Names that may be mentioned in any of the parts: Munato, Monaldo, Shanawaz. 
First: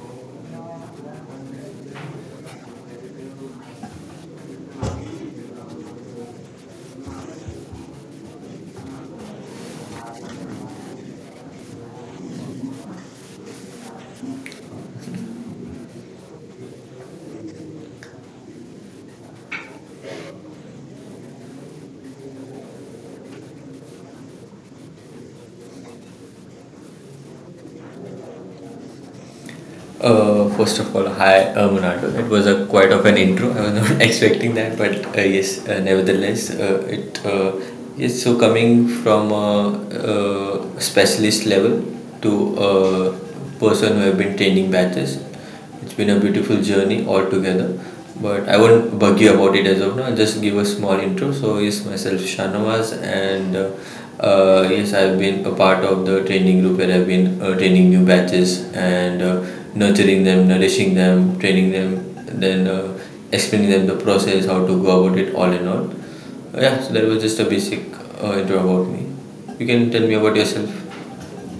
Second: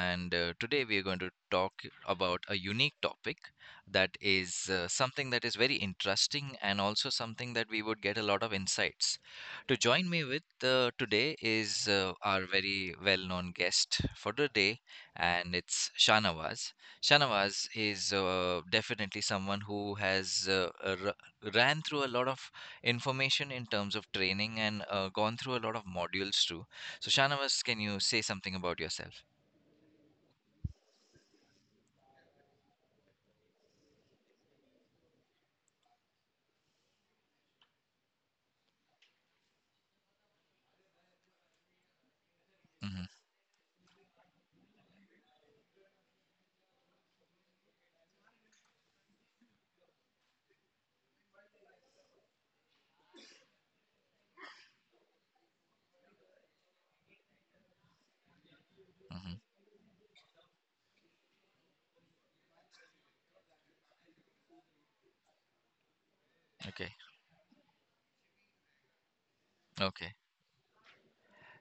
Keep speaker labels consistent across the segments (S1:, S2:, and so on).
S1: and today we are going to talk about a unique topic that is something that is very interesting and also something that we would get a lot of insights. To join me with today is our very well-known guest for the day, and it's Shanawaz. Shanawaz is definitely someone who has ran through a lot of information in terms of training and gone through a lot of modules too, so, Shanavas, can you say something about yourself?
S2: First of all, hi, Munato. It was a quite of an intro. I was not expecting that, but yes, nevertheless, it yes. So coming from a, specialist level to
S1: Mm-hmm,
S2: a person who have been training batches, it's been a beautiful journey altogether. But I won't bug you about it as of now. I'll just give a small intro. So yes, myself Shanawaz, and yes, I've been a part of the training group where I've been training new batches and
S1: mm-hmm.
S2: nurturing them, nourishing them, training them, then explaining them the process, how to go about it, all in all. Yeah,
S1: Okay,
S2: so that was just a basic intro about me. You can tell me
S1: okay.
S2: about yourself.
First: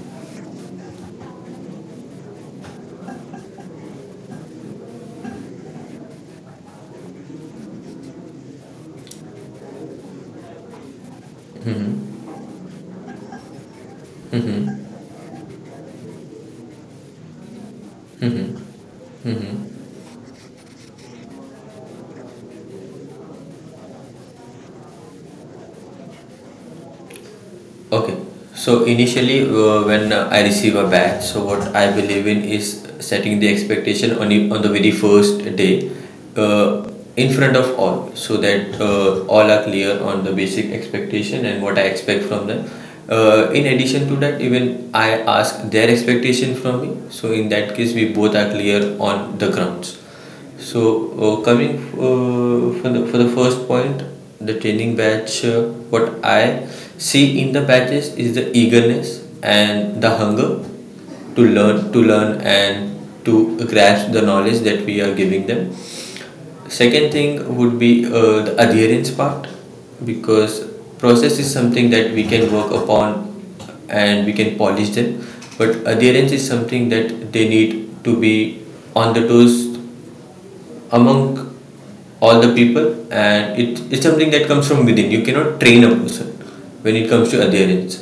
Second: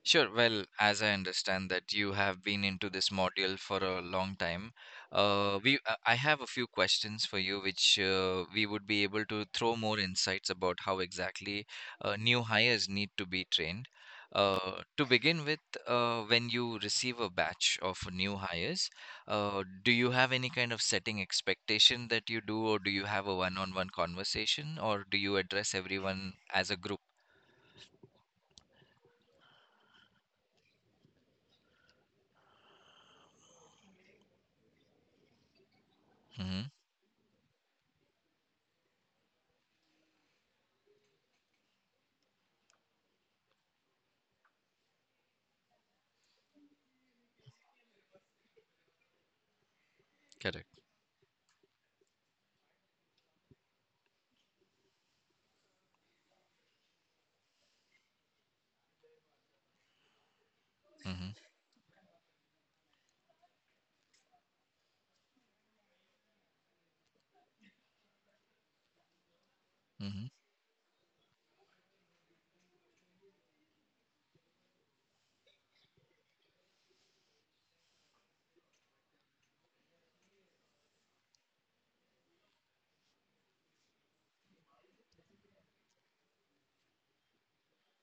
S1: Sure. Well, as I understand that you have been into this module for a long time, we I have a few questions for you, which we would be able to throw more insights about how exactly new hires need to be trained. To begin with, when you receive a batch of new hires, do you have any kind of setting expectation that you do, or do you have a one-on-one conversation, or do you address everyone as a group?
S2: Okay. So initially, when I receive a batch, so what I believe in is setting the expectation on on the very first day,
S1: Mm-hmm.
S2: uh, in front of all, so that all are clear on the basic expectation and what I expect from them. In addition to that, even I ask their expectation from me. So in that case, we both are clear on the grounds.
S1: Correct.
S2: So, coming for the first point, the training batch, what I see in the batches is the eagerness and the hunger
S1: Mm-hmm.
S2: to learn, and to grasp the knowledge that we are giving them. Second thing would be the adherence part,
S1: Mm-hmm.
S2: because process is something that we can work upon and we can polish them, but adherence is something that they need to be on the toes among all the people, and it's something that comes from within. You cannot train a person when it comes to adherence.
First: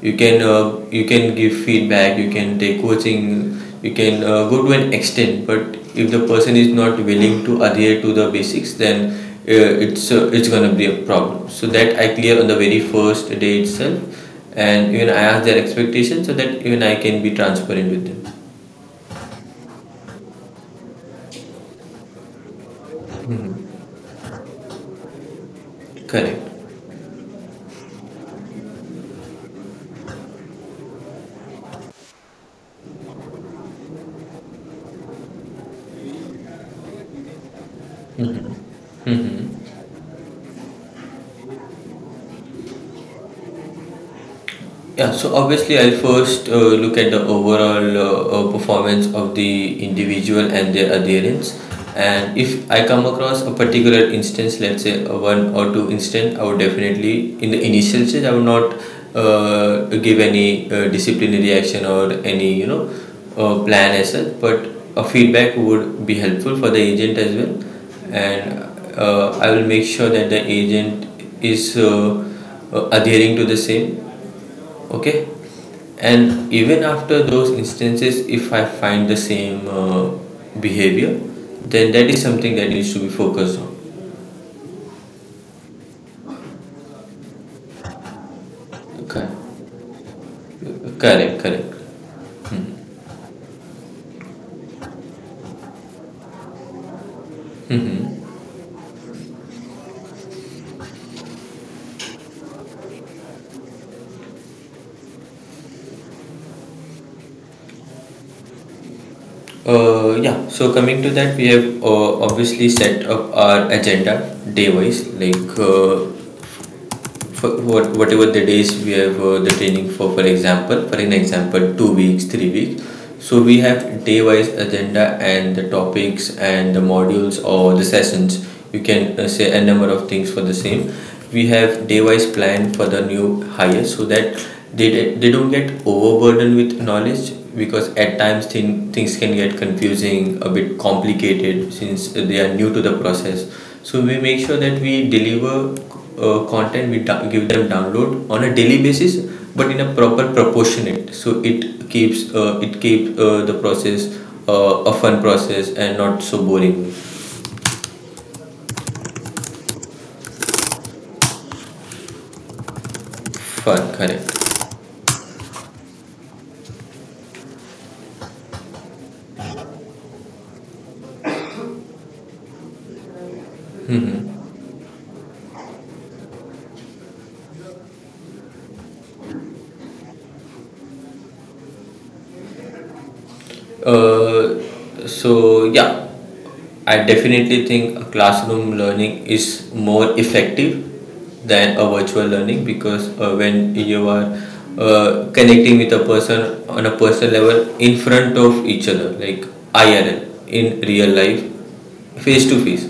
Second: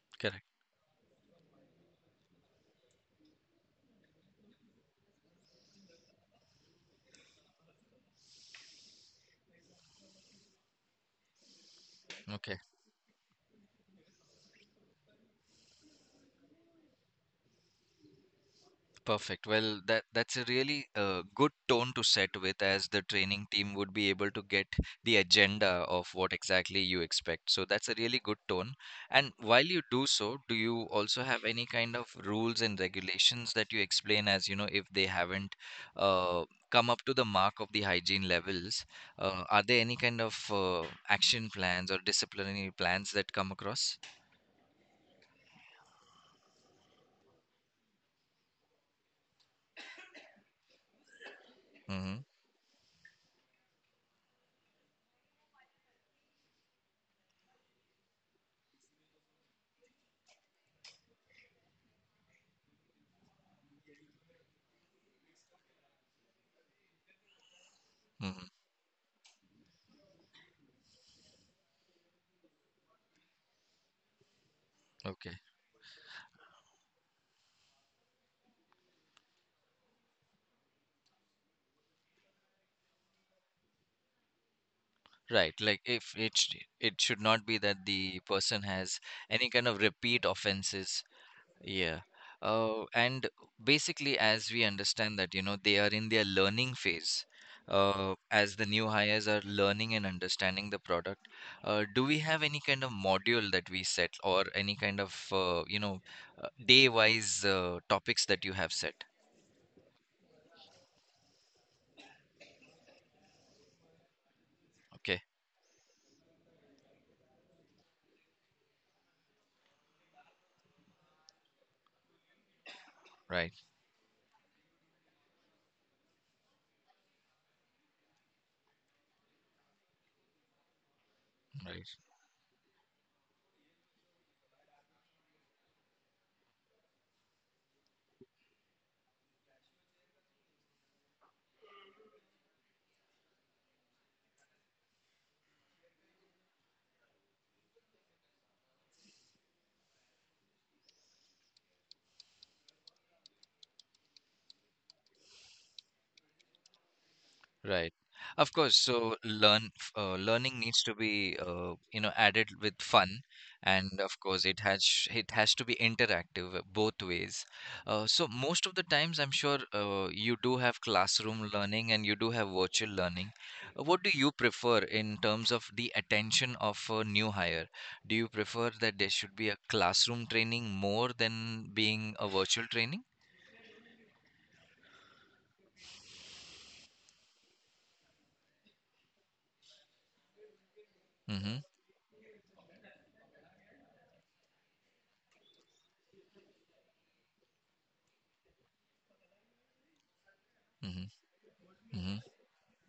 S2: You can
S1: Correct.
S2: you can give feedback, you can take coaching, you can go to an extent, but if the person is not willing to adhere to the basics, then it's gonna be a problem. So that I clear on the
S1: Okay,
S2: very first day itself, and even I ask their expectations so that even I can be transparent with them.
S1: perfect. Well, that's a really good tone to set with, as the training team would be able to get the agenda of what
S2: Correct.
S1: exactly you expect. So that's a really good tone. And while you do so, do you also have any kind of rules and regulations that you explain as, you know, if they haven't uh, come up to the mark of the hygiene levels? Are there any kind of action plans or disciplinary plans that come across?
S2: Yeah, so obviously I'll first look at the overall performance of the individual and their adherence.
S1: Mm-hmm.
S2: And if I come across a particular instance, let's say a one or two instance, I would definitely, in the initial stage, I would not give any disciplinary action or any, you know, plan as such, but a feedback would be helpful for the agent as well.
S1: Mm-hmm.
S2: And I will make sure that the agent is adhering to the same. Okay.
S1: Okay.
S2: And even after those instances, if I find the same behavior, then that is something that needs to be focused on.
S1: Right, like if it should not be that the person has
S2: Okay.
S1: any kind of repeat offenses.
S2: Correct, correct.
S1: Yeah. And basically, as we understand that, you know, they are in their learning phase. As the new hires are learning and understanding the product, do we have any kind of module that we set or any kind of day-wise topics that you have set?
S2: Uh, yeah so coming to that, we have obviously set up our agenda day wise,
S1: Okay,
S2: like whatever the days we have the training for. For example, for an example 2 weeks, 3 weeks. So
S1: right,
S2: we have day wise agenda and the topics and the modules or the sessions, you can say a number of things for the same. We have
S1: right.
S2: day wise plan for the new hire so that they don't get overburdened with knowledge, because at times things can get confusing, a bit complicated, since they are new to the process. So we make sure that we deliver content, we give them download on a daily basis, but in a proper proportionate, so it keeps the process a fun process and not so boring.
S1: Right. Of course, so learning needs to be added with fun,
S2: Fun,
S1: and of course
S2: correct.
S1: it has to be interactive both ways. So most of the times, I'm sure you do have classroom learning and you do have virtual learning. What do you prefer in terms of the attention of a new hire? Do you prefer that there should be a classroom training more than being a virtual training?
S2: Uh, so yeah, I definitely think a classroom learning is more effective
S1: Mm-hmm.
S2: than a virtual learning, because when you are connecting with a person on a personal level in front of each other, like IRL, in
S1: Mm-hmm.
S2: real life,
S1: Mm-hmm.
S2: face to face,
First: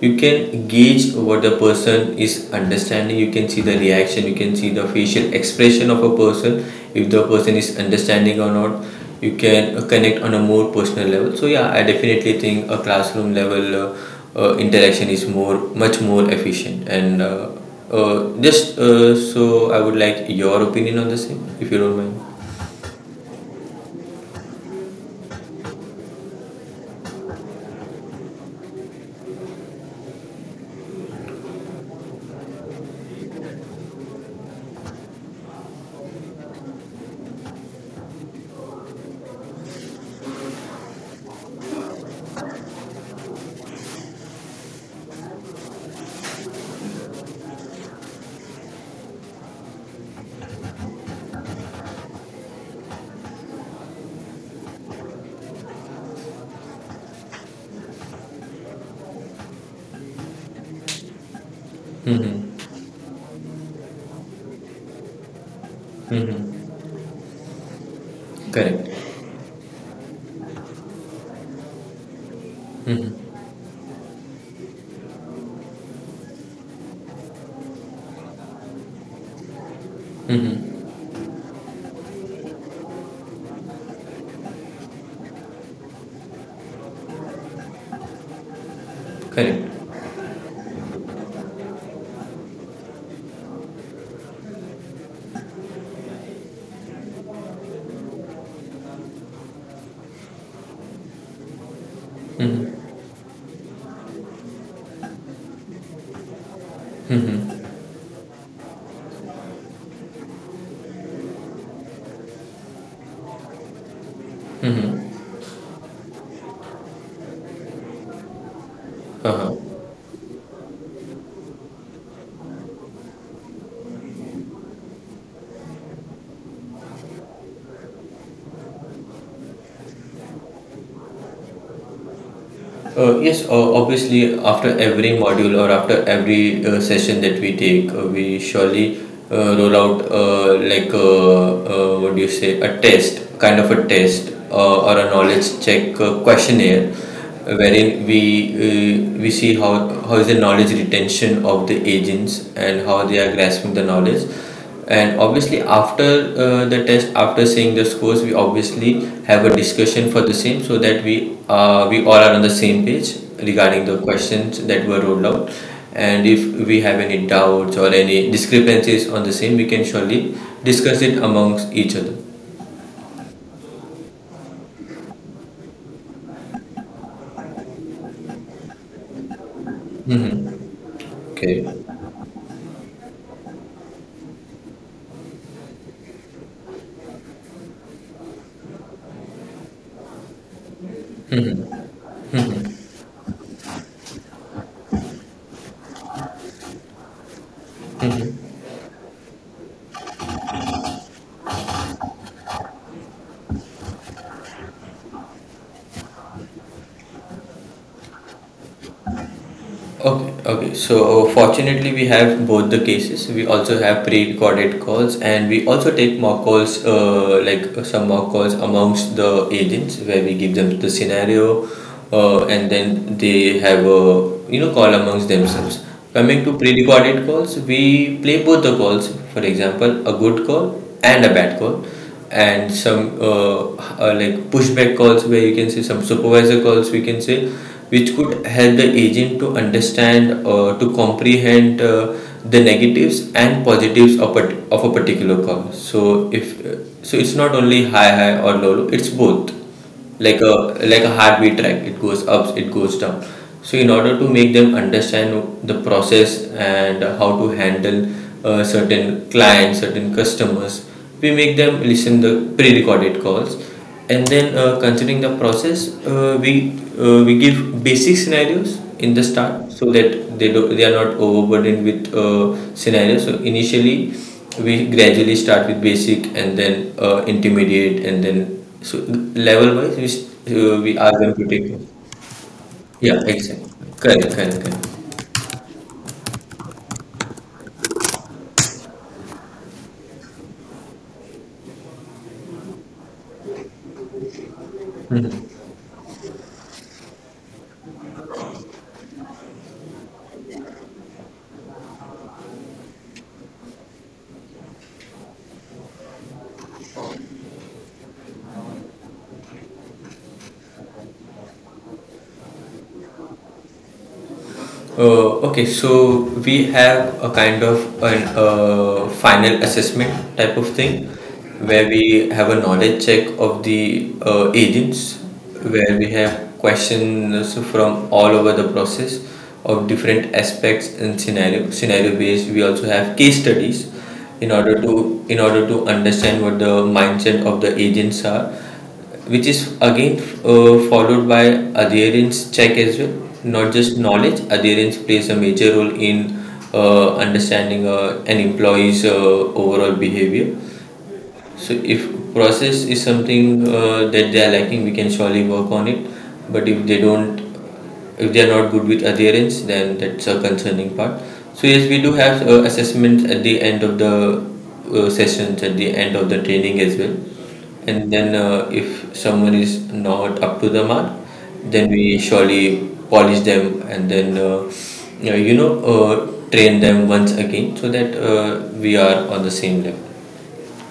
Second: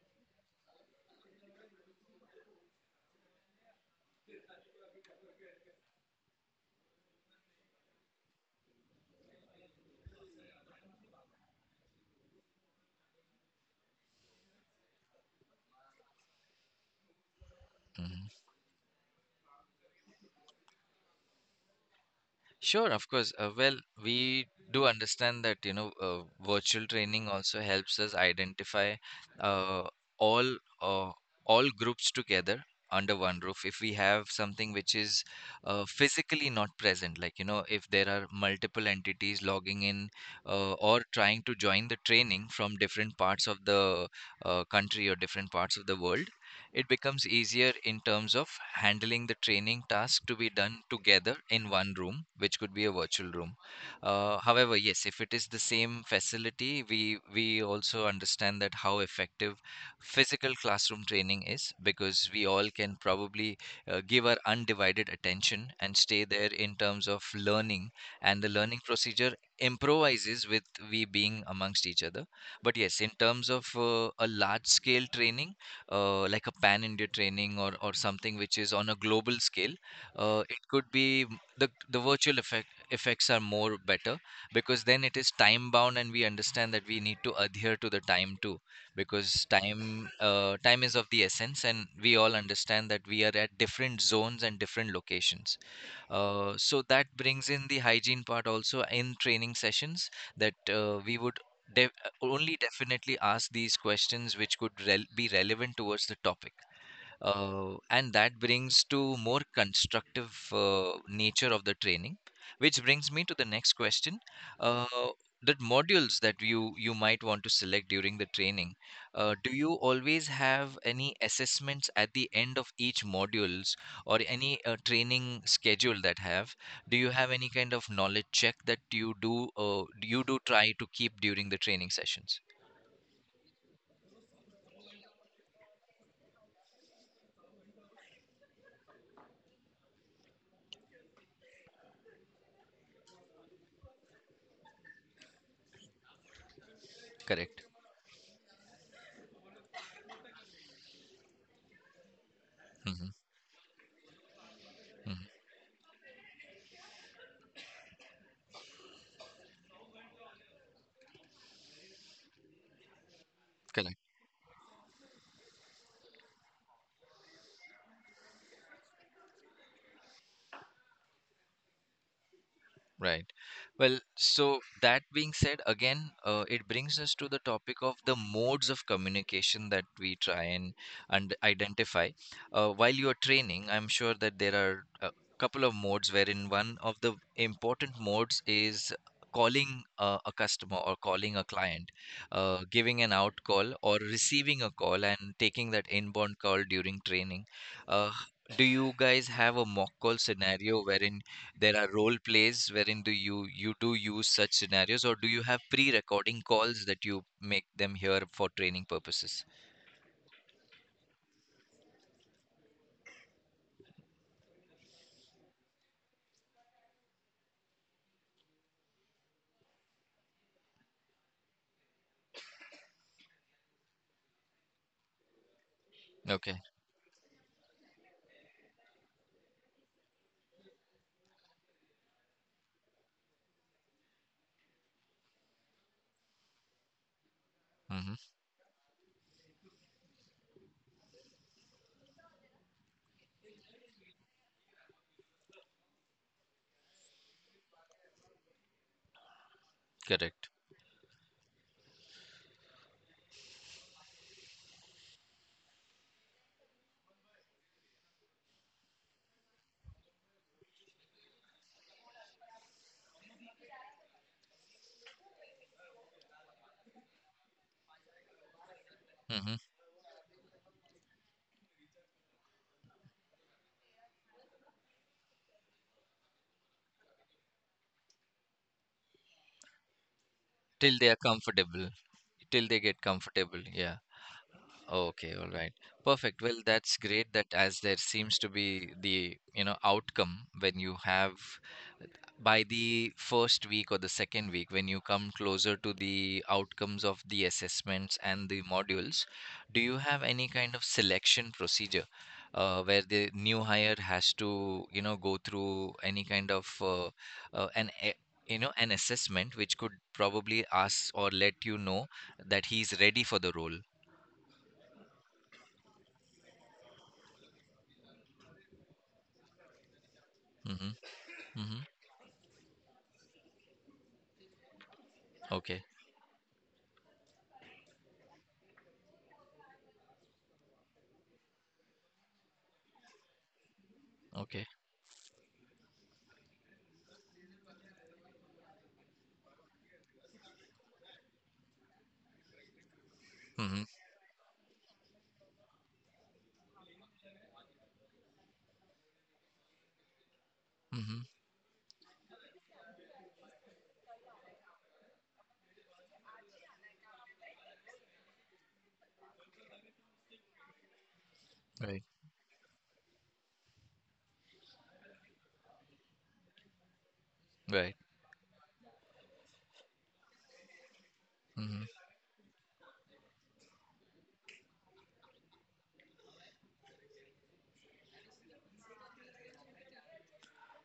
S2: you can gauge what the person is understanding. You can see the reaction, you can see the facial expression of a person, if the person is understanding or not. You can connect on a more personal level. So yeah, I definitely think a classroom level interaction is more, much more efficient, and
S1: Mm-hmm.
S2: just so I would like your opinion on the same, if you don't mind.
S1: Sure, of course. Well, we do understand that, you know, virtual training also helps us identify uh, all uh, all groups together under one roof. If we have something which is physically not present, like, you know, if there are multiple entities logging in, or trying to join the training from different parts of the country or different parts of the world, it becomes easier in terms of handling the training task to be done together in one room, which could be a virtual room. However, yes, if it is the same facility, we also understand that how effective physical classroom training is, because we
S2: Mm-hmm.
S1: all can probably give our undivided attention and stay there in
S2: Mm-hmm.
S1: terms of learning, and the learning
S2: Correct.
S1: procedure improvises with we being amongst each other. But yes, in
S2: Mm-hmm.
S1: terms of a large scale training, like a pan India training or something which is on a global scale, it could
S2: Mm-hmm.
S1: be m- the virtual effect effects are more better, because then it is time bound and we understand that we need to adhere to the time too, because
S2: Correct.
S1: time is of the essence, and we all understand that we are at different zones and different locations. So that brings in the hygiene part also in training sessions, that we would de- only
S2: Mm-hmm.
S1: definitely ask these questions which could be relevant towards the topic,
S2: Mm-hmm.
S1: and that brings to more constructive nature of the training, which brings me to the next question. uh,
S2: Mm-hmm.
S1: the modules that you might want to select during the training,
S2: Uh-huh.
S1: do you always have any assessments at the end of each modules or any training schedule? That have Do you have any kind of knowledge check that you do try to keep during the training sessions?
S2: Yes, obviously, after every module or after every session that we take, we surely roll out what do you say, a test, kind of a test or a knowledge check questionnaire,
S1: Correct.
S2: wherein we see how is the knowledge retention of the agents and how
S1: Hmm.
S2: they are grasping the knowledge. And
S1: Hmm.
S2: obviously, after the test, after seeing the scores, we obviously have a discussion for the same, so that we all are on the same page regarding the
S1: Correct.
S2: questions that were rolled out. And if we have any doubts or any discrepancies on the same, we can surely discuss it amongst each other.
S1: Right. Well, so that being said, again, it brings us to the topic of the modes of communication that we try and
S2: Okay.
S1: identify. While you're training, I'm sure that there are a couple of modes wherein one of the important modes is calling a customer or calling a client, giving an out call or receiving a call and taking that inbound call during training. Uh, do you guys have a mock call scenario wherein there are role plays, wherein do you you do use such scenarios, or do you have pre-recording calls that you make them here for training purposes?
S2: Okay, okay. So fortunately, we have both the cases. We also have pre-recorded calls, and we also take mock calls, some mock calls amongst the agents, where we give them the scenario, and then they have a you know call amongst themselves. Coming to
S1: Okay.
S2: pre-recorded calls, we play both the calls. For example, a good call and a bad call, and some like pushback calls, where you can say some supervisor calls, we can say, which
S1: Mm-hmm.
S2: could help the agent to understand or to comprehend the negatives and positives of of a particular call. So it's not only high high or low low, it's both, like a
S1: Correct.
S2: like a heartbeat track, it goes up, it goes down. So in order to make them understand the process and how to handle certain clients, certain customers, we make them listen the pre-recorded calls, and then considering the process, we give basic scenarios in the
S1: Mm-hmm.
S2: start, so that they are not overburdened with scenarios. So initially we gradually start with basic and then intermediate and then so level wise, we
S1: Till they
S2: ask
S1: are
S2: them to take it.
S1: comfortable, till they get
S2: Yeah,
S1: comfortable,
S2: exactly.
S1: yeah.
S2: Correct, correct, correct.
S1: Okay, all right, perfect. Well, that's great. That as there seems to be the outcome, when you have by the first week or the second week, when you come closer to the outcomes of the assessments and the modules, do you have any kind of selection procedure where the new hire has to, you know, go through any kind of an e- you know an assessment which could probably ask or let you know that he's ready for the role?
S2: Okay, so we have a kind of an final assessment type of
S1: Mm-hmm.
S2: thing,
S1: Mm-hmm.
S2: where we have a knowledge check of the agents,
S1: Okay,
S2: where we have questions from all over the process of different aspects and scenario based. We also have case studies
S1: okay.
S2: in order to understand what the mindset of the agents are, which is again followed by adherence check as well. Not
S1: Mm-hmm.
S2: just knowledge, adherence plays a major role in understanding an employee's overall behavior.
S1: Mm-hmm.
S2: So if process is something that they are lacking, we can surely work on it, but if they don't, if they are not good with adherence, then that's a concerning part. So yes, we
S1: Right,
S2: do have assessments at the end of the sessions, at the end of the training as well.
S1: right.
S2: And then if someone is not up to the mark,
S1: Mm-hmm.
S2: then we surely polish them and then yeah, you know train them once again so that we are on the same level.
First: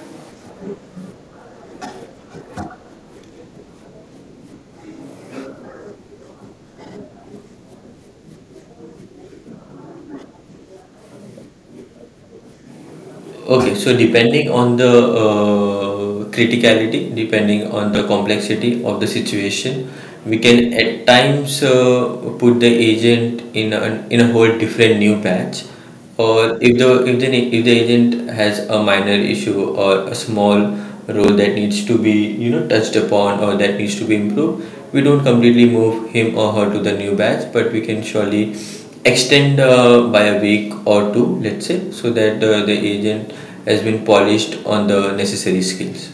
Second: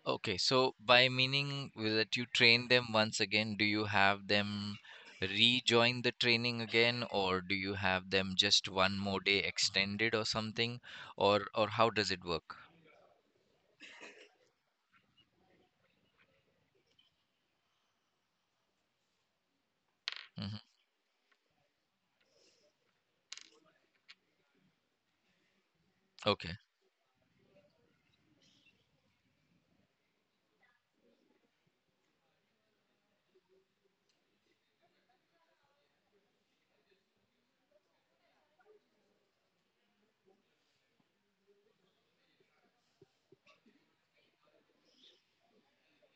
S1: Okay, so by meaning will that you train them once again, do you have them rejoin the training again, or do you have them just one more day extended or something, or how does it work?
S2: Okay, so depending on the criticality, depending on the complexity of the situation, we
S1: Hmm.
S2: can at times put the agent in in a whole different new patch,
S1: Okay,
S2: or if the if the if the agent has a minor issue or a small role that needs to be you know touched upon or that needs to be improved, we don't completely move him or her to the new batch, but we can surely extend by a week or two, let's say, so that the agent has been polished on the necessary skills.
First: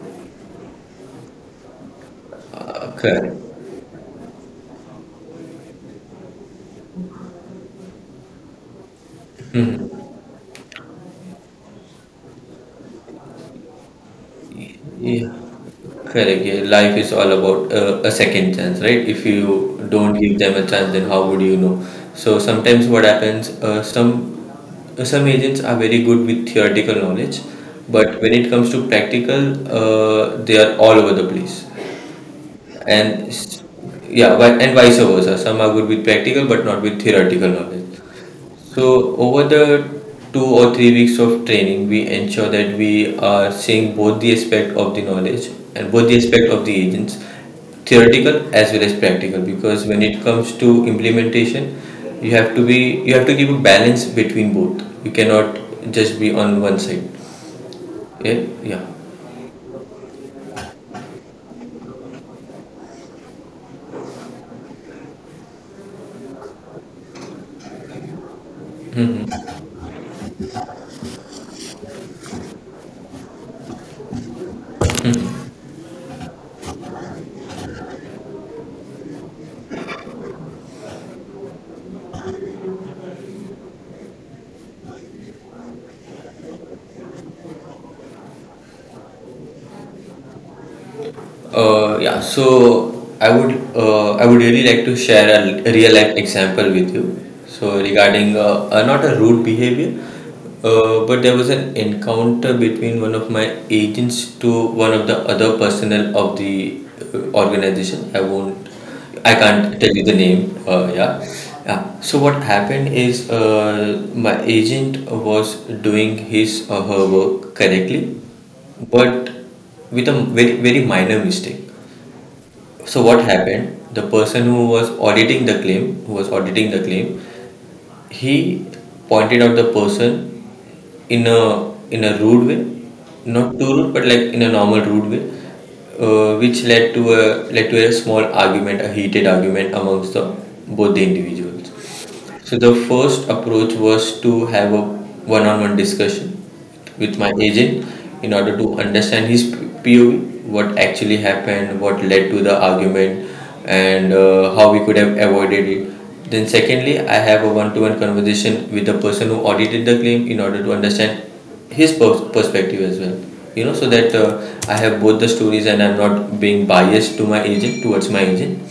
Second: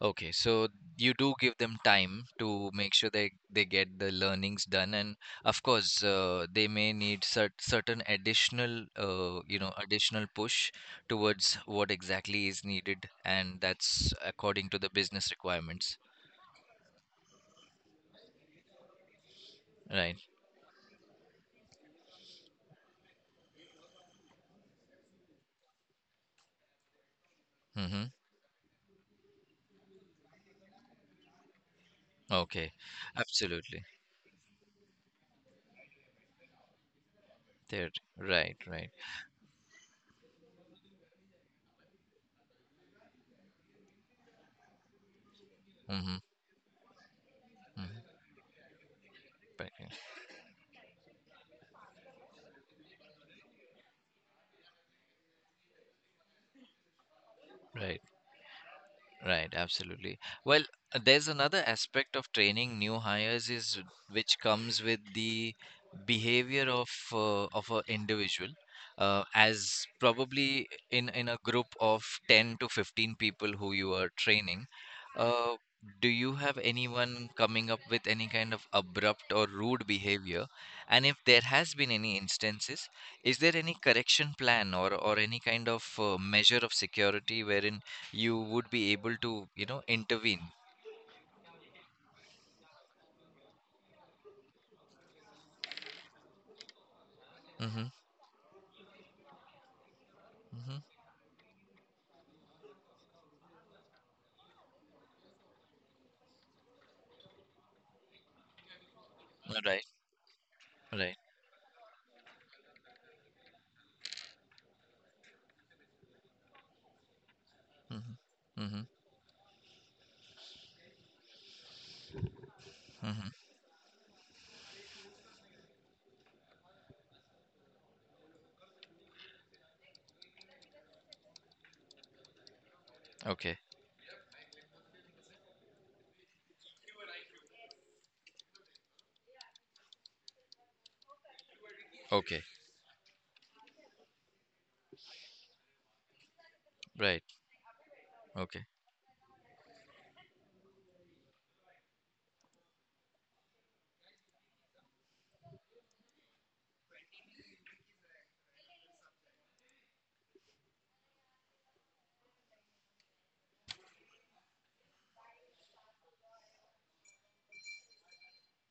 S1: okay, so you do give them time to
S2: uh,
S1: make sure
S2: correct
S1: they get the learnings done, and of course, they may need certain additional, additional push towards what exactly is needed, and that's according to the
S2: Yeah,
S1: business requirements.
S2: correct. Yeah, life is all about a second chance, right? If you don't
S1: Right.
S2: give them a chance, then how would you know? So sometimes what happens, some agents are very good with theoretical knowledge,
S1: Mm-hmm.
S2: but when it comes to practical, they are all over the place.
S1: Okay.
S2: And s-
S1: Absolutely.
S2: yeah, and vice versa. Some are good with practical, but not with theoretical
S1: There.
S2: knowledge.
S1: Right. Right.
S2: So over the 2 or 3 weeks of training, we ensure that we are seeing both the aspect of the knowledge and both
S1: Mm-hmm.
S2: the aspect of the agents,
S1: Mm-hmm.
S2: theoretical as well as practical.
S1: Right,
S2: Because
S1: right.
S2: when it comes to implementation, you have to give a balance between both. You cannot just be on one side.
S1: Right.
S2: Yeah, yeah.
S1: Right, absolutely. Well, there's another aspect of training new hires, is which comes with the behavior of of an individual. As probably in a group of 10 to 15 people who you are training, uh, do you have anyone coming up with any kind of abrupt or rude behavior? And if there has been any instances, is there any correction plan or any kind of measure of security wherein you would be able to, you know, intervene.
S2: Yeah, so I would really like to share a real life example with you. So
S1: Mm-hmm.
S2: regarding not a rude behavior,
S1: Mm-hmm.
S2: but there was an encounter between one of my agents to one of the other personnel of the organization. I can't
S1: Right.
S2: tell you the name.
S1: Right.
S2: Yeah, yeah. So what happened is my agent was doing his or her work correctly,
S1: Mm-hmm. Mm-hmm.
S2: but with a very minor mistake. So what
S1: Mm-hmm.
S2: happened? The person who was auditing the claim, he pointed out the person in a rude way, not
S1: Okay.
S2: too rude, but like in a normal rude way, which led to a small argument, a heated argument amongst the both the individuals.
S1: Okay.
S2: So the first approach was to have a one-on-one discussion with
S1: Right.
S2: my agent in order
S1: Okay.
S2: to understand his POV, what actually happened, what led to the argument, and how we could have avoided it. Then secondly, I have a one-to-one conversation with the person who audited the claim in order to understand his perspective as well. You know, so that I have both the stories and I'm not being biased to my agent towards my agent.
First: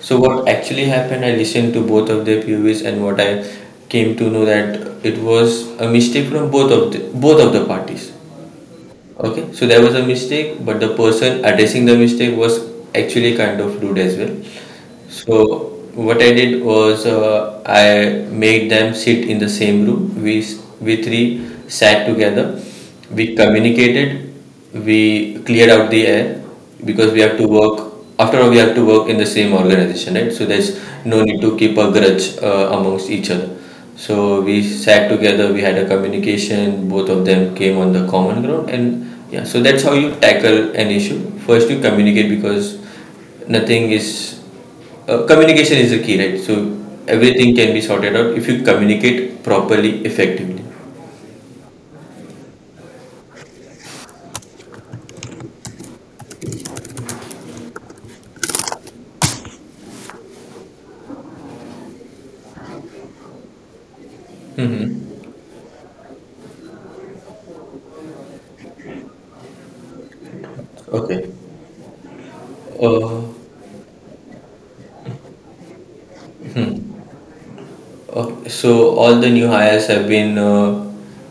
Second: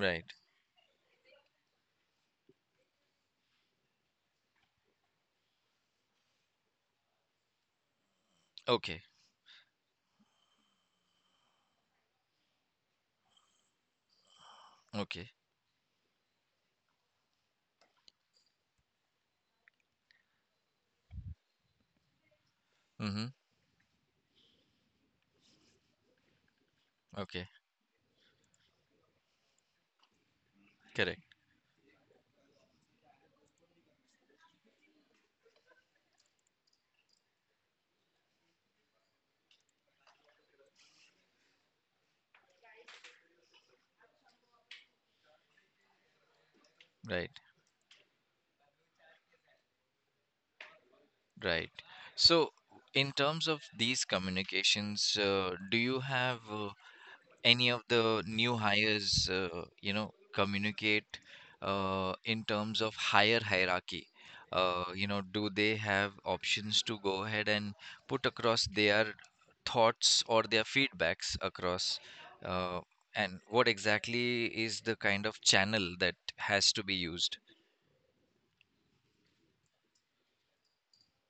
S2: So what actually happened, I listened to both of their POVs, and what I came to know that it was a mistake from both of the parties.
S1: Okay.
S2: Okay, so there was a mistake, but the person addressing the mistake was actually kind of rude as well.
S1: Okay.
S2: So what I did was, I made them sit in the same room. We three sat together. We
S1: Mm-hmm.
S2: communicated. We cleared out the air because we have to
S1: Okay.
S2: work. After all, we have to work in the same organization, right? So there's no
S1: Correct.
S2: need to keep a grudge amongst each other. So we sat together. We had a communication. Both of them came on the common ground, and yeah. So that's how you tackle an issue. First, you communicate because nothing is communication is the key, right? So
S1: Right.
S2: everything can be sorted out if you communicate properly, effectively.
S1: Right. So, in terms of these communications, do you have any of the new hires communicate in terms of higher hierarchy,
S2: Mm-hmm.
S1: do they have options to go ahead and put across their thoughts or their
S2: Okay.
S1: feedbacks across, uh,
S2: Uh,
S1: and what exactly is the kind of channel that has to be used?
S2: okay. So all the new hires have been uh,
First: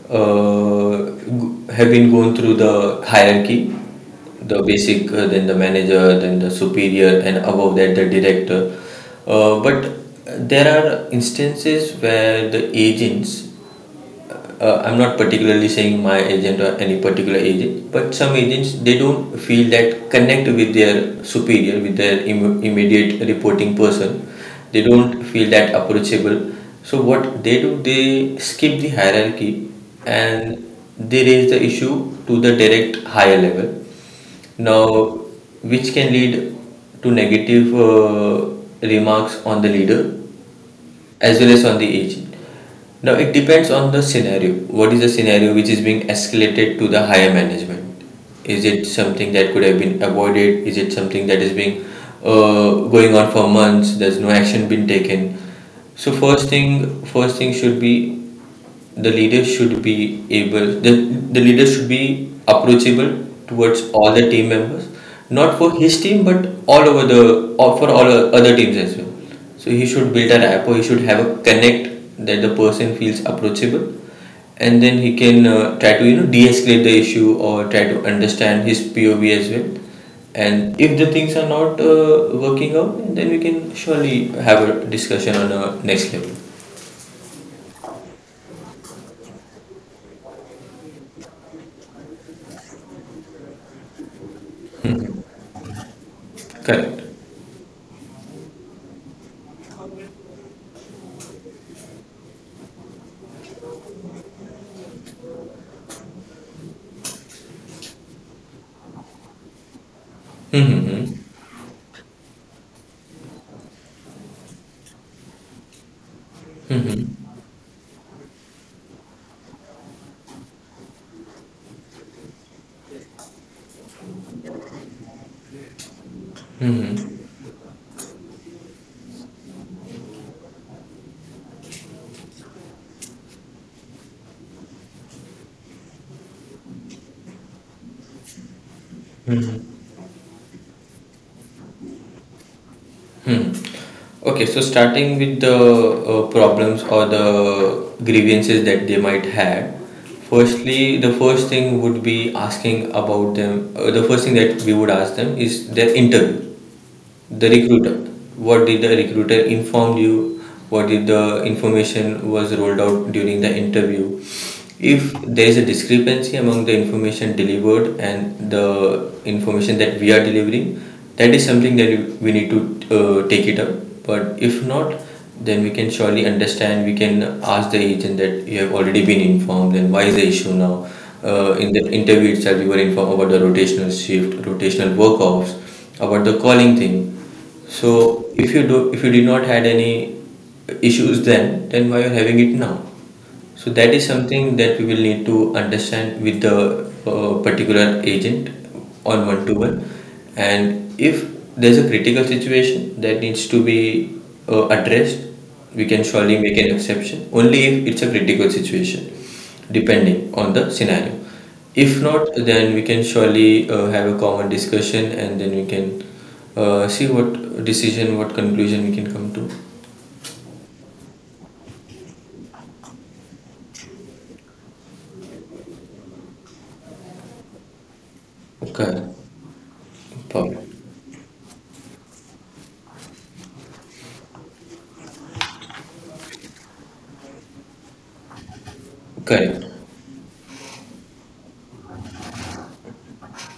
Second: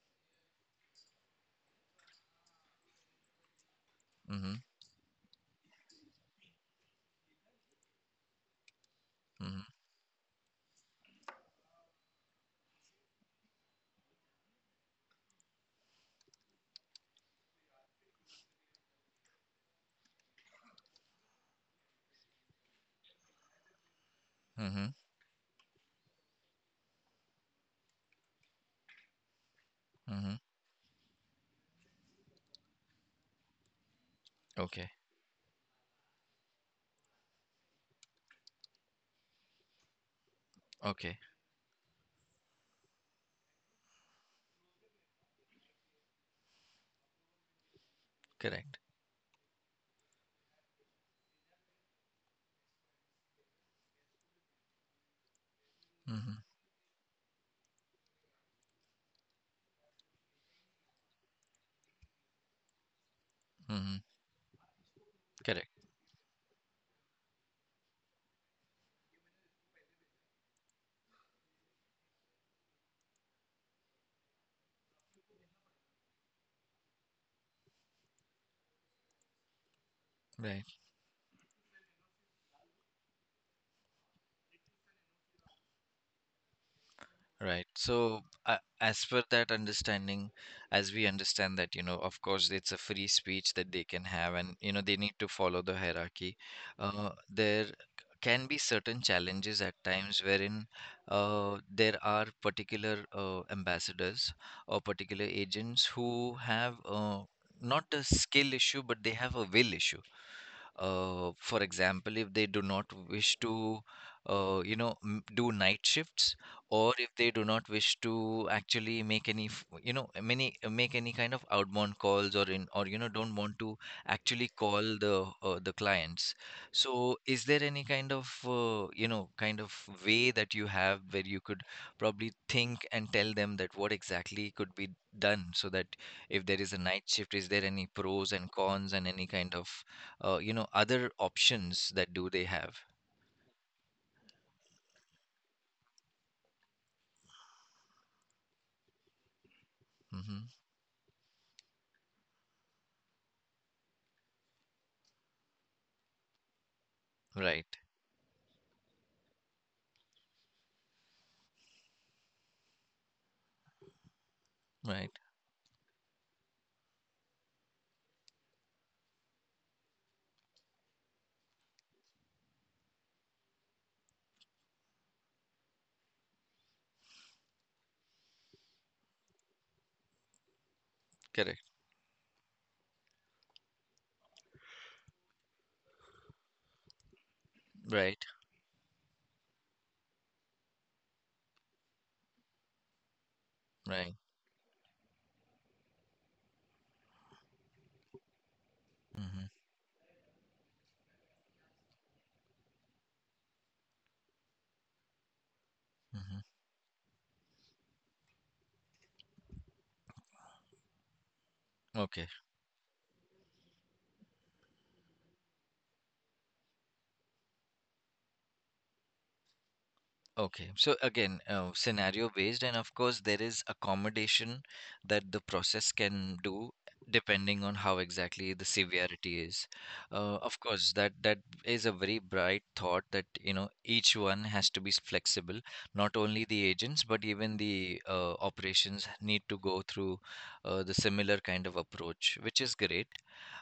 S2: uh, g- have been going through the hierarchy,
S1: Mm-hmm,
S2: the basic, then the manager, then the superior, and above that the director. Uh,
S1: mm-hmm,
S2: but there are instances where the agents, I'm not particularly saying my agent or any particular agent, but some agents they don't feel that connect with their superior, with their immediate reporting person. They
S1: mm-hmm,
S2: don't feel that approachable. So what they do, they skip the hierarchy
S1: mm-hmm.
S2: and they raise the issue to the direct higher level. Now,
S1: Okay,
S2: which can lead to negative remarks on the leader
S1: okay.
S2: as well as on the agent. Now it depends on the scenario. What is the scenario which is being escalated to the higher management? Is
S1: Correct.
S2: it something that could have been avoided? Is it something that is being going on for months? There's no action been taken. So
S1: Mm-hmm,
S2: first thing should be the leader should be able the, the leader should be approachable towards
S1: mm-hmm.
S2: all the team members, not
S1: Correct.
S2: for his team but all over the or for all other teams as well. So he should build a rapport, he should have a connect that the person feels approachable, and then he can try to, you know, de-escalate the issue or try to understand his POV as well.
S1: Right.
S2: And if the things are not working out, then we can surely have a discussion on a next level.
S1: Right. So, as per that understanding, as we understand that, you know, of course, it's a free speech that they can have, and, you know, they need to follow the hierarchy.
S2: Correct.
S1: There can be certain challenges at times wherein there are particular ambassadors or particular agents who have not a skill issue, but they have a will issue.
S2: Mm-hmm. Mm-hmm.
S1: For example, if they do not wish to, do night shifts, or
S2: Mm-hmm.
S1: if they do not wish to actually make any, f- you know, many make any kind of outbound calls, or in, or you know, don't want to actually call the clients.
S2: Mm-hmm.
S1: So, is there any kind of, kind of way that you have where you could probably think and tell them that what exactly could be done, so that if there is a night shift, is there any pros and cons and any kind
S2: Mm-hmm.
S1: of other options that do they have?
S2: Hmm. Okay, so starting with the problems or the grievances that they might have,
S1: Mm-hmm.
S2: firstly, the first thing would be asking about them. The first thing that we would ask them is their interview. The
S1: Right,
S2: recruiter, what did the recruiter informed you, what did the information was rolled out during the interview.
S1: right.
S2: If there is a discrepancy among the information delivered and the information that we are delivering, that is something that we need to take it up. But if not, then we can surely understand, we can ask the agent that you have already been informed, then why is the issue now?
S1: Correct.
S2: In the interview itself you were informed about the rotational shift, rotational work offs, about the calling thing. So
S1: Right,
S2: if you do, if you did not had any issues, then why you're having it now? So that is
S1: right.
S2: something that we will need to understand with the particular agent on
S1: Mm-hmm.
S2: one to one. And if there's a critical situation that needs to be addressed, we can
S1: Mm-hmm.
S2: surely make an exception only if it's a critical situation, depending on the scenario. If
S1: Okay.
S2: not, then we can surely have a common discussion and then we can see what decision, what conclusion we can come to.
S1: Okay, so again, scenario based, and of course, there is accommodation that the process can do depending on how exactly the
S2: Correct.
S1: severity is. Of
S2: Perfect.
S1: course, that is a very bright thought that you know each one has to be flexible. Not only the agents, but even the operations need to
S2: Correct.
S1: go through the similar kind of approach, which is great.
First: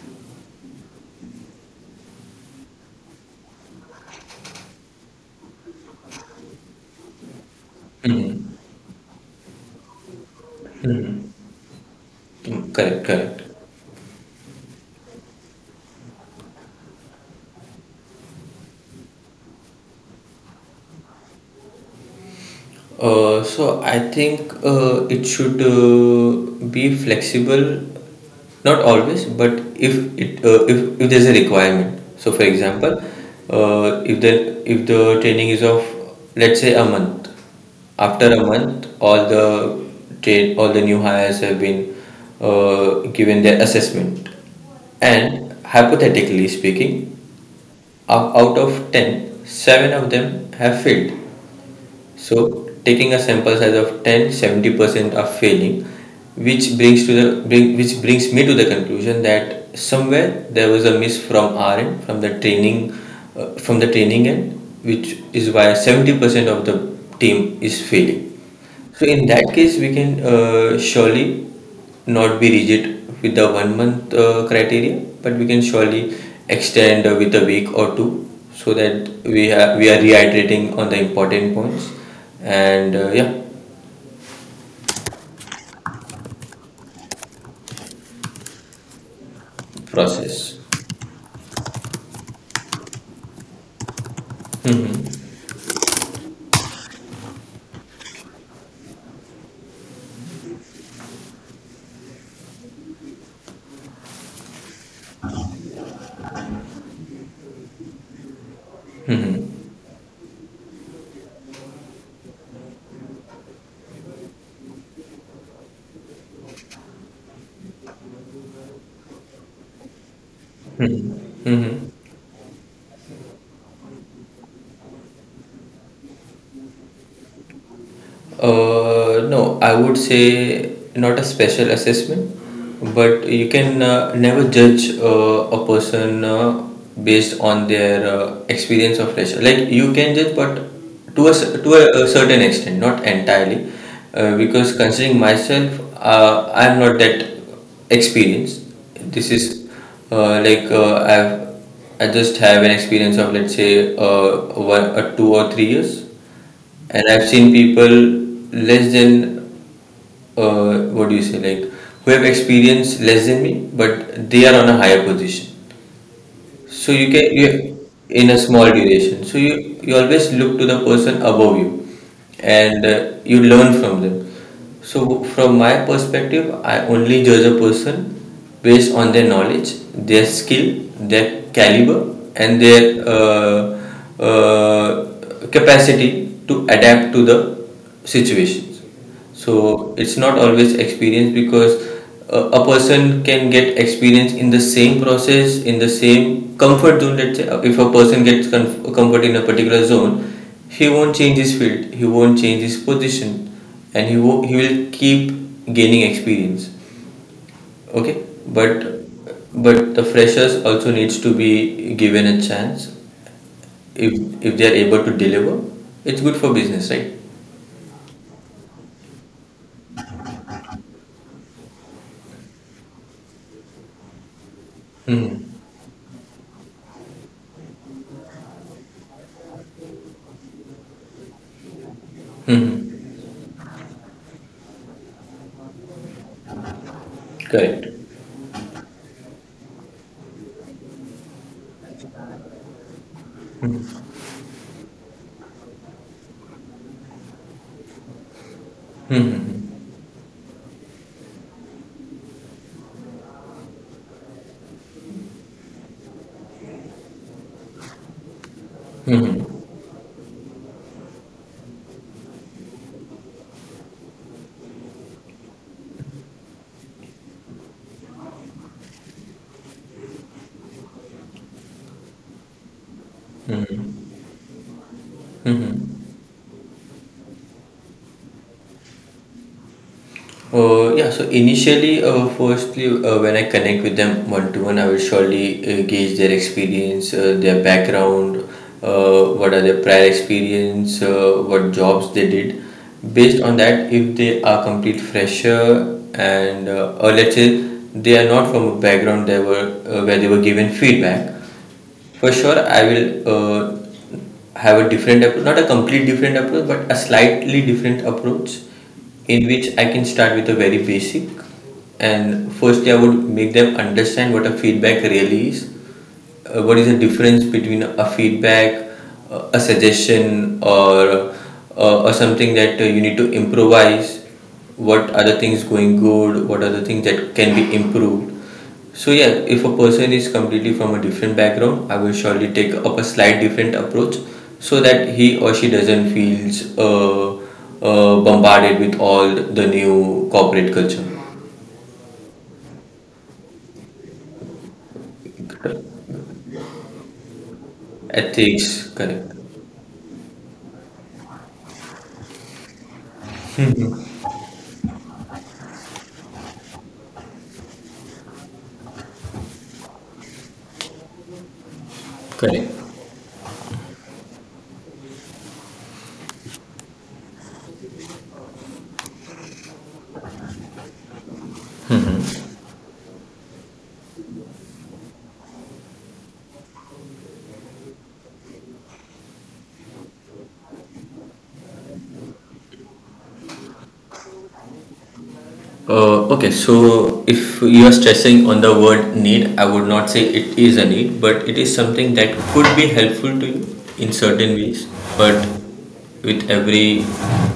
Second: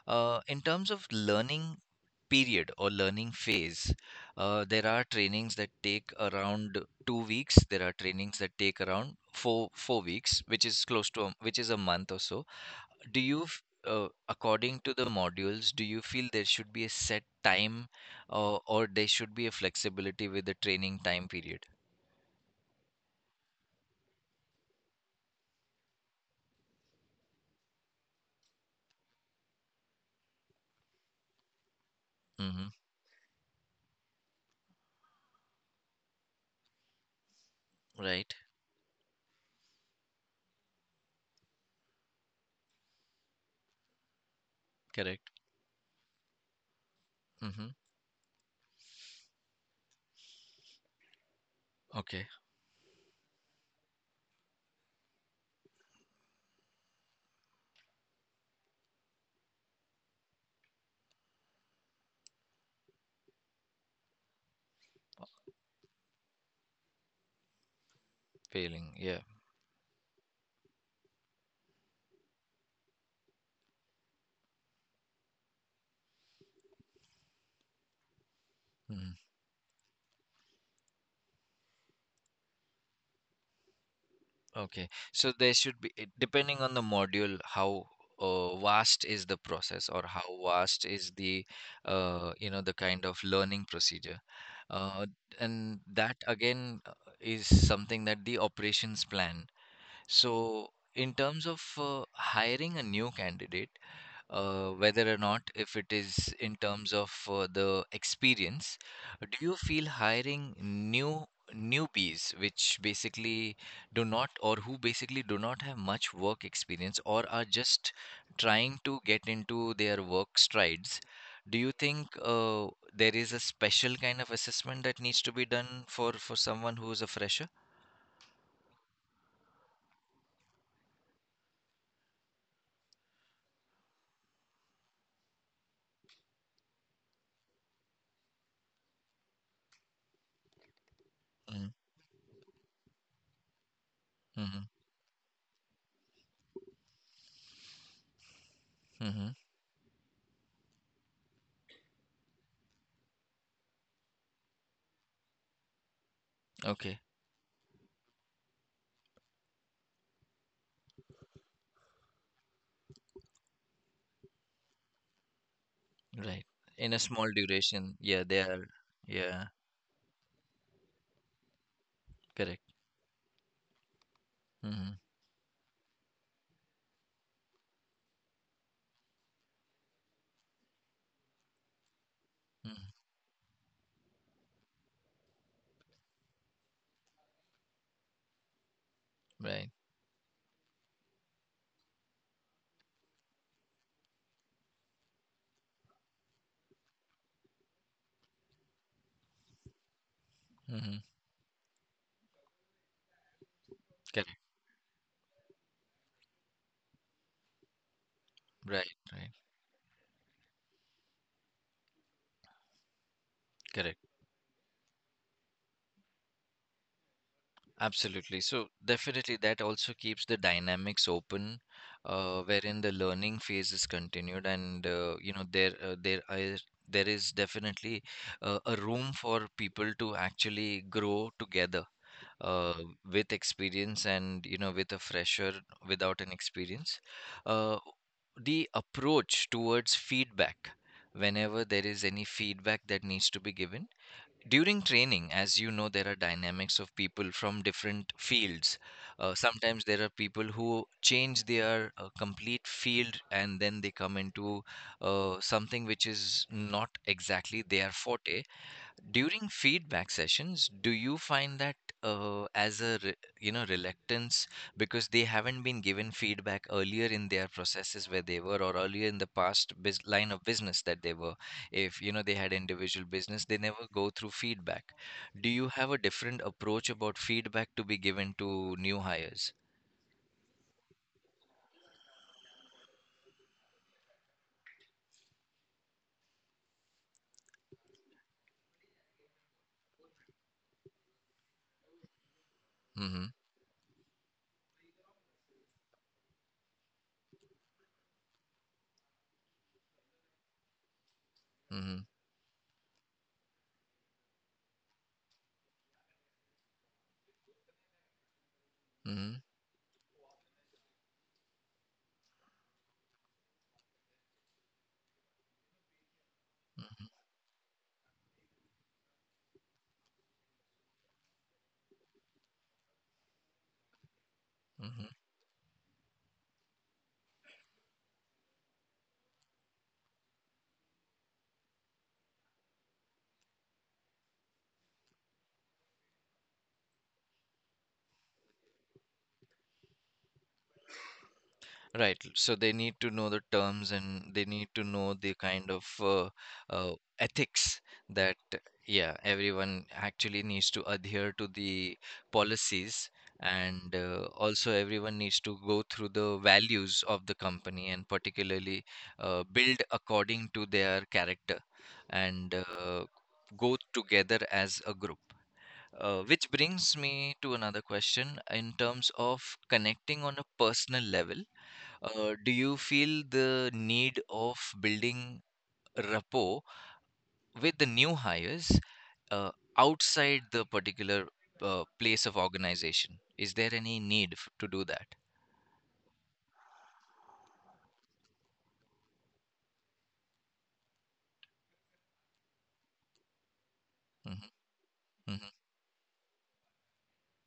S1: In terms of learning period or learning phase, there are trainings that take around 2 weeks. There are trainings that take around four weeks, which is close to a- which is a month or so.
S2: Correct. Correct.
S1: According to the modules, do you feel there should be a set time, or there should be a flexibility with the training time period?
S2: So I think it should be flexible, not always, but if it if there's a requirement. So for
S1: Mm-hmm.
S2: example, if the training is of, let's say, a month, after
S1: Right.
S2: a month, all the new hires have been given their assessment,
S1: Correct.
S2: and hypothetically speaking,
S1: Mm-hmm.
S2: out of 10, 7 of them have failed,
S1: Okay.
S2: so taking a sample size of 10, 70% are failing, which brings which brings me to the conclusion that somewhere there was a miss from our end, from the training end, which is why 70% of the team is failing.
S1: Failing.
S2: So
S1: Yeah.
S2: in that case, we can surely not be rigid with the 1 month criteria, but we can surely extend with a week or two, so that
S1: Mhm.
S2: we are reiterating on the important points, and yeah,
S1: Okay. So there should be, depending on the module, how vast is the process or how
S2: process.
S1: vast is the, the kind of learning procedure. Uh, and that again is something that the operations plan. So in terms of hiring a new candidate, whether or not if it is in terms of the experience, do you
S2: Hmm.
S1: feel hiring newbies, which basically do not, or who basically do not have much work experience, or are just trying to get into their work strides?
S2: Hmm.
S1: Do you
S2: Hmm.
S1: think there is a special kind of assessment that needs to be done for someone who is a fresher?
S2: No, I would say not a special assessment, but you can never judge a person based on their experience of leisure. Like you can judge, but to a
S1: Mm-hmm.
S2: a certain extent, not entirely, because considering myself, I'm not that experienced.
S1: Mm-hmm.
S2: This is like I just have an experience of, let's say, one, 2 or 3 years,
S1: Okay.
S2: and I've seen people less than what do you say, like, who have experience less than me, but they are on a higher position.
S1: Right. In
S2: So
S1: a
S2: you
S1: small
S2: can you
S1: duration, yeah,
S2: in a
S1: they
S2: small
S1: are.
S2: duration. So
S1: Yeah.
S2: you always look to the person above you,
S1: Correct.
S2: and you learn from them.
S1: Mhm.
S2: So from my perspective, I only judge a person based on their knowledge, their skill, their caliber, and
S1: Mhm.
S2: their capacity to adapt to the situations.
S1: Right.
S2: So it's not always experience, because a person can get experience in the same process in the same comfort zone. Let's say, if a person gets comfort in a particular zone, he
S1: Mhm.
S2: won't change his field, he won't change his position, and
S1: Correct.
S2: he will keep gaining experience, okay,
S1: Right. Right.
S2: but the freshers also needs to be given a chance,
S1: Correct.
S2: if if they are able to deliver, it's good for business, right?
S1: Absolutely. So definitely that also keeps the dynamics open, wherein the learning phase is continued, and
S2: Hmm.
S1: there are, there is definitely a room for people to actually grow together uh,
S2: Hmm.
S1: with experience, and you know, with a fresher without an experience. Uh,
S2: Correct.
S1: the approach towards feedback, whenever there is any feedback that needs to be given during training, as you know, there are dynamics of people from different fields.
S2: Hmm.
S1: Sometimes there are people who change their complete field, and then they come into something which is not exactly their forte.
S2: Mhm.
S1: During feedback sessions, do you find that as a re- you know reluctance, because they haven't been given feedback earlier in their processes where they were, or earlier in the past line of business that they were? If you know, they had individual business, they never
S2: Mhm.
S1: go through feedback. Do you have a
S2: Mhm.
S1: different approach about feedback to be given to new hires?
S2: Yeah, so initially, firstly, when I connect with them one to one, I will surely gauge their experience, their background, what are their prior experience, what jobs they did.
S1: Mm-hmm.
S2: Based on that, if they are complete fresher and or let's say they are not from a background they were where they were given feedback,
S1: Mm-hmm.
S2: for sure, I will have a different approach, not a complete different approach, but a slightly different approach
S1: Mm-hmm.
S2: in which I can start with a very basic. And firstly, I would make them understand what a feedback really is, what is the difference between a feedback, a suggestion, or something that you need to improvise.
S1: Mm-hmm.
S2: What are the things going good? What are the things that can be improved? So yeah, if a person is completely from a different background, I will surely take up a slight different approach so that he or she doesn't feels bombarded with all the new corporate culture,
S1: Right. So they need to know the terms, and they need to know the kind of uh, ethics that,
S2: ethics,
S1: yeah,
S2: correct.
S1: everyone actually needs to adhere to, the policies. And also, everyone needs to go through the values of the company, and particularly build according to their character, and
S2: Correct.
S1: go together as a group. Which brings me to another question, in terms of connecting on a personal level, do you feel the need of building rapport with the new hires, uh, outside the particular place of organization? Is there any need to do that?
S2: Okay, so if you are stressing on the word need, I would not say it is a need, but it is something that could be helpful to you in
S1: Hmm.
S2: certain ways. But
S1: Hmm.
S2: with every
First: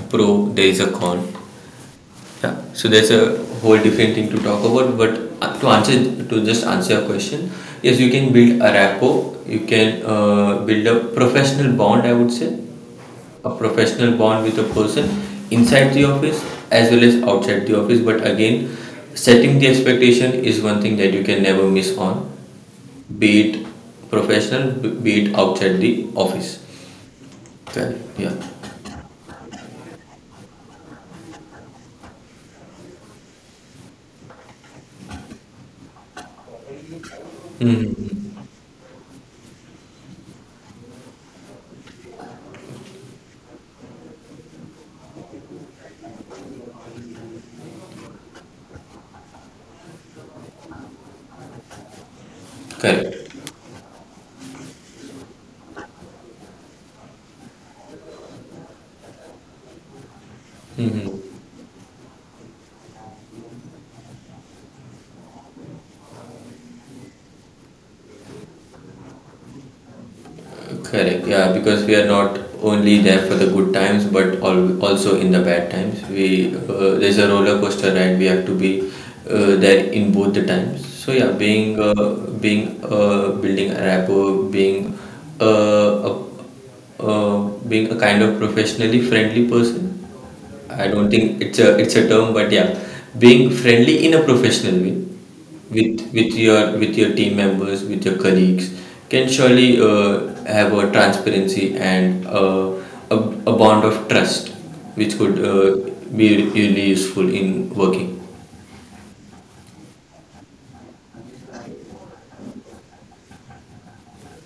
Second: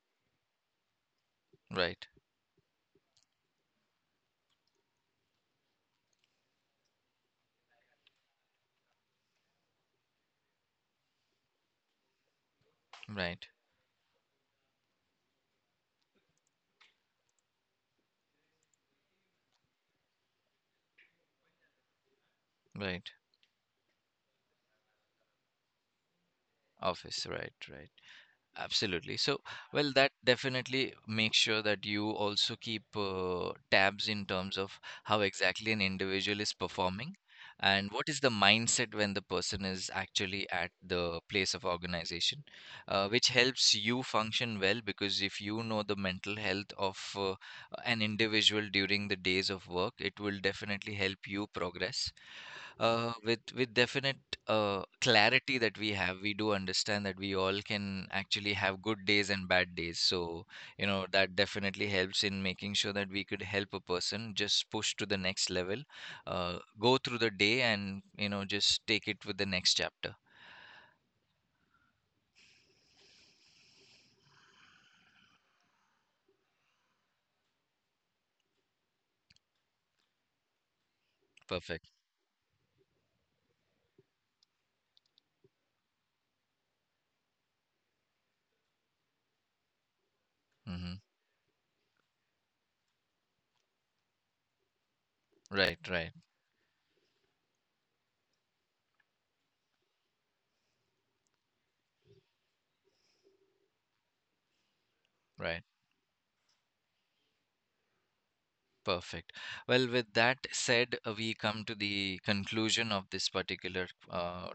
S2: pro, there is a con.
S1: Right,
S2: Yeah, so there's a whole different thing to talk about. But to just answer your question, yes, you can build a rapport, you can build a professional bond, I would say,
S1: right,
S2: a professional bond with a person inside the office as well as outside the office, but again, setting the expectation is one thing that you can never miss on,
S1: right.
S2: be it professional, be it outside the office.
S1: Office, right, right.
S2: Correct, yeah.
S1: Absolutely. So, well, that definitely makes sure that you also keep tabs in terms of how exactly an individual is performing, and what is the
S2: Hmm.
S1: mindset when the person is actually at the place of organization, which helps you function well, because if you know the mental health of an individual during the days of work, it will definitely help you progress.
S2: Correct.
S1: With definite clarity that we have, we do understand that we all can actually have good days and bad days. So, you know, that
S2: Hmm.
S1: definitely helps in making sure that we could help a person just push to the next level, go through the day, and you know, just take it with the next chapter.
S2: Correct, yeah, because we are not only there for the good times, but also in the bad times. We There's a roller coaster ride. We have to be there in both the times. So yeah, being
S1: Perfect.
S2: being building a rapport, being a uh, being a kind of professionally friendly person. I
S1: Hmm.
S2: don't think it's a term, but yeah, being friendly in a professional way
S1: Right,
S2: with
S1: right,
S2: your team members, with your colleagues, can surely have a transparency and a, a bond of trust, which could
S1: right.
S2: be really useful in working.
S1: Perfect. Well, with that said, we come to the conclusion of this particular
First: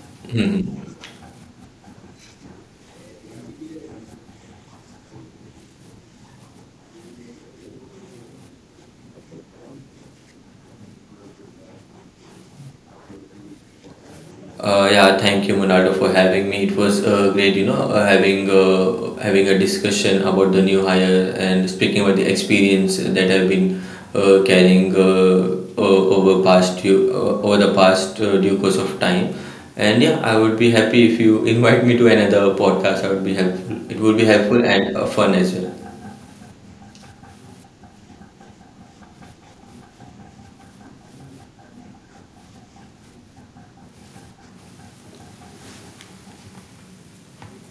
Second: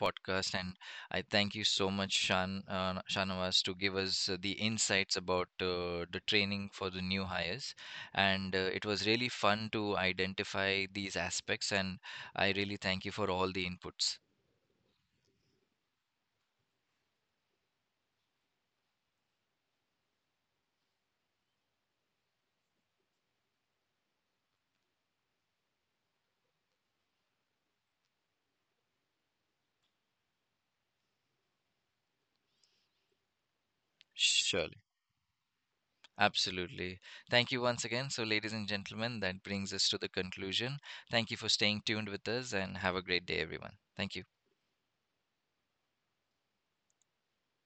S1: podcast, and
S2: Mhm.
S1: I thank you so much, Shanawaz, to give us the insights about the training for the new hires. And it was really fun to identify these aspects, and I really thank you for all the inputs.
S2: Yeah, thank you, Monaldo, for having me. It was great, you know, having a discussion about the new hire and speaking about the experience that I've been carrying over past few, over the past due course of time. And yeah, I would be happy if you invite me to another podcast. I would be helpful. It would be helpful
S1: Surely.
S2: and fun as well.
S1: Absolutely. Thank you once again. So, ladies and gentlemen, that brings us to the conclusion. Thank you for staying tuned with us, and have a great day, everyone. Thank you.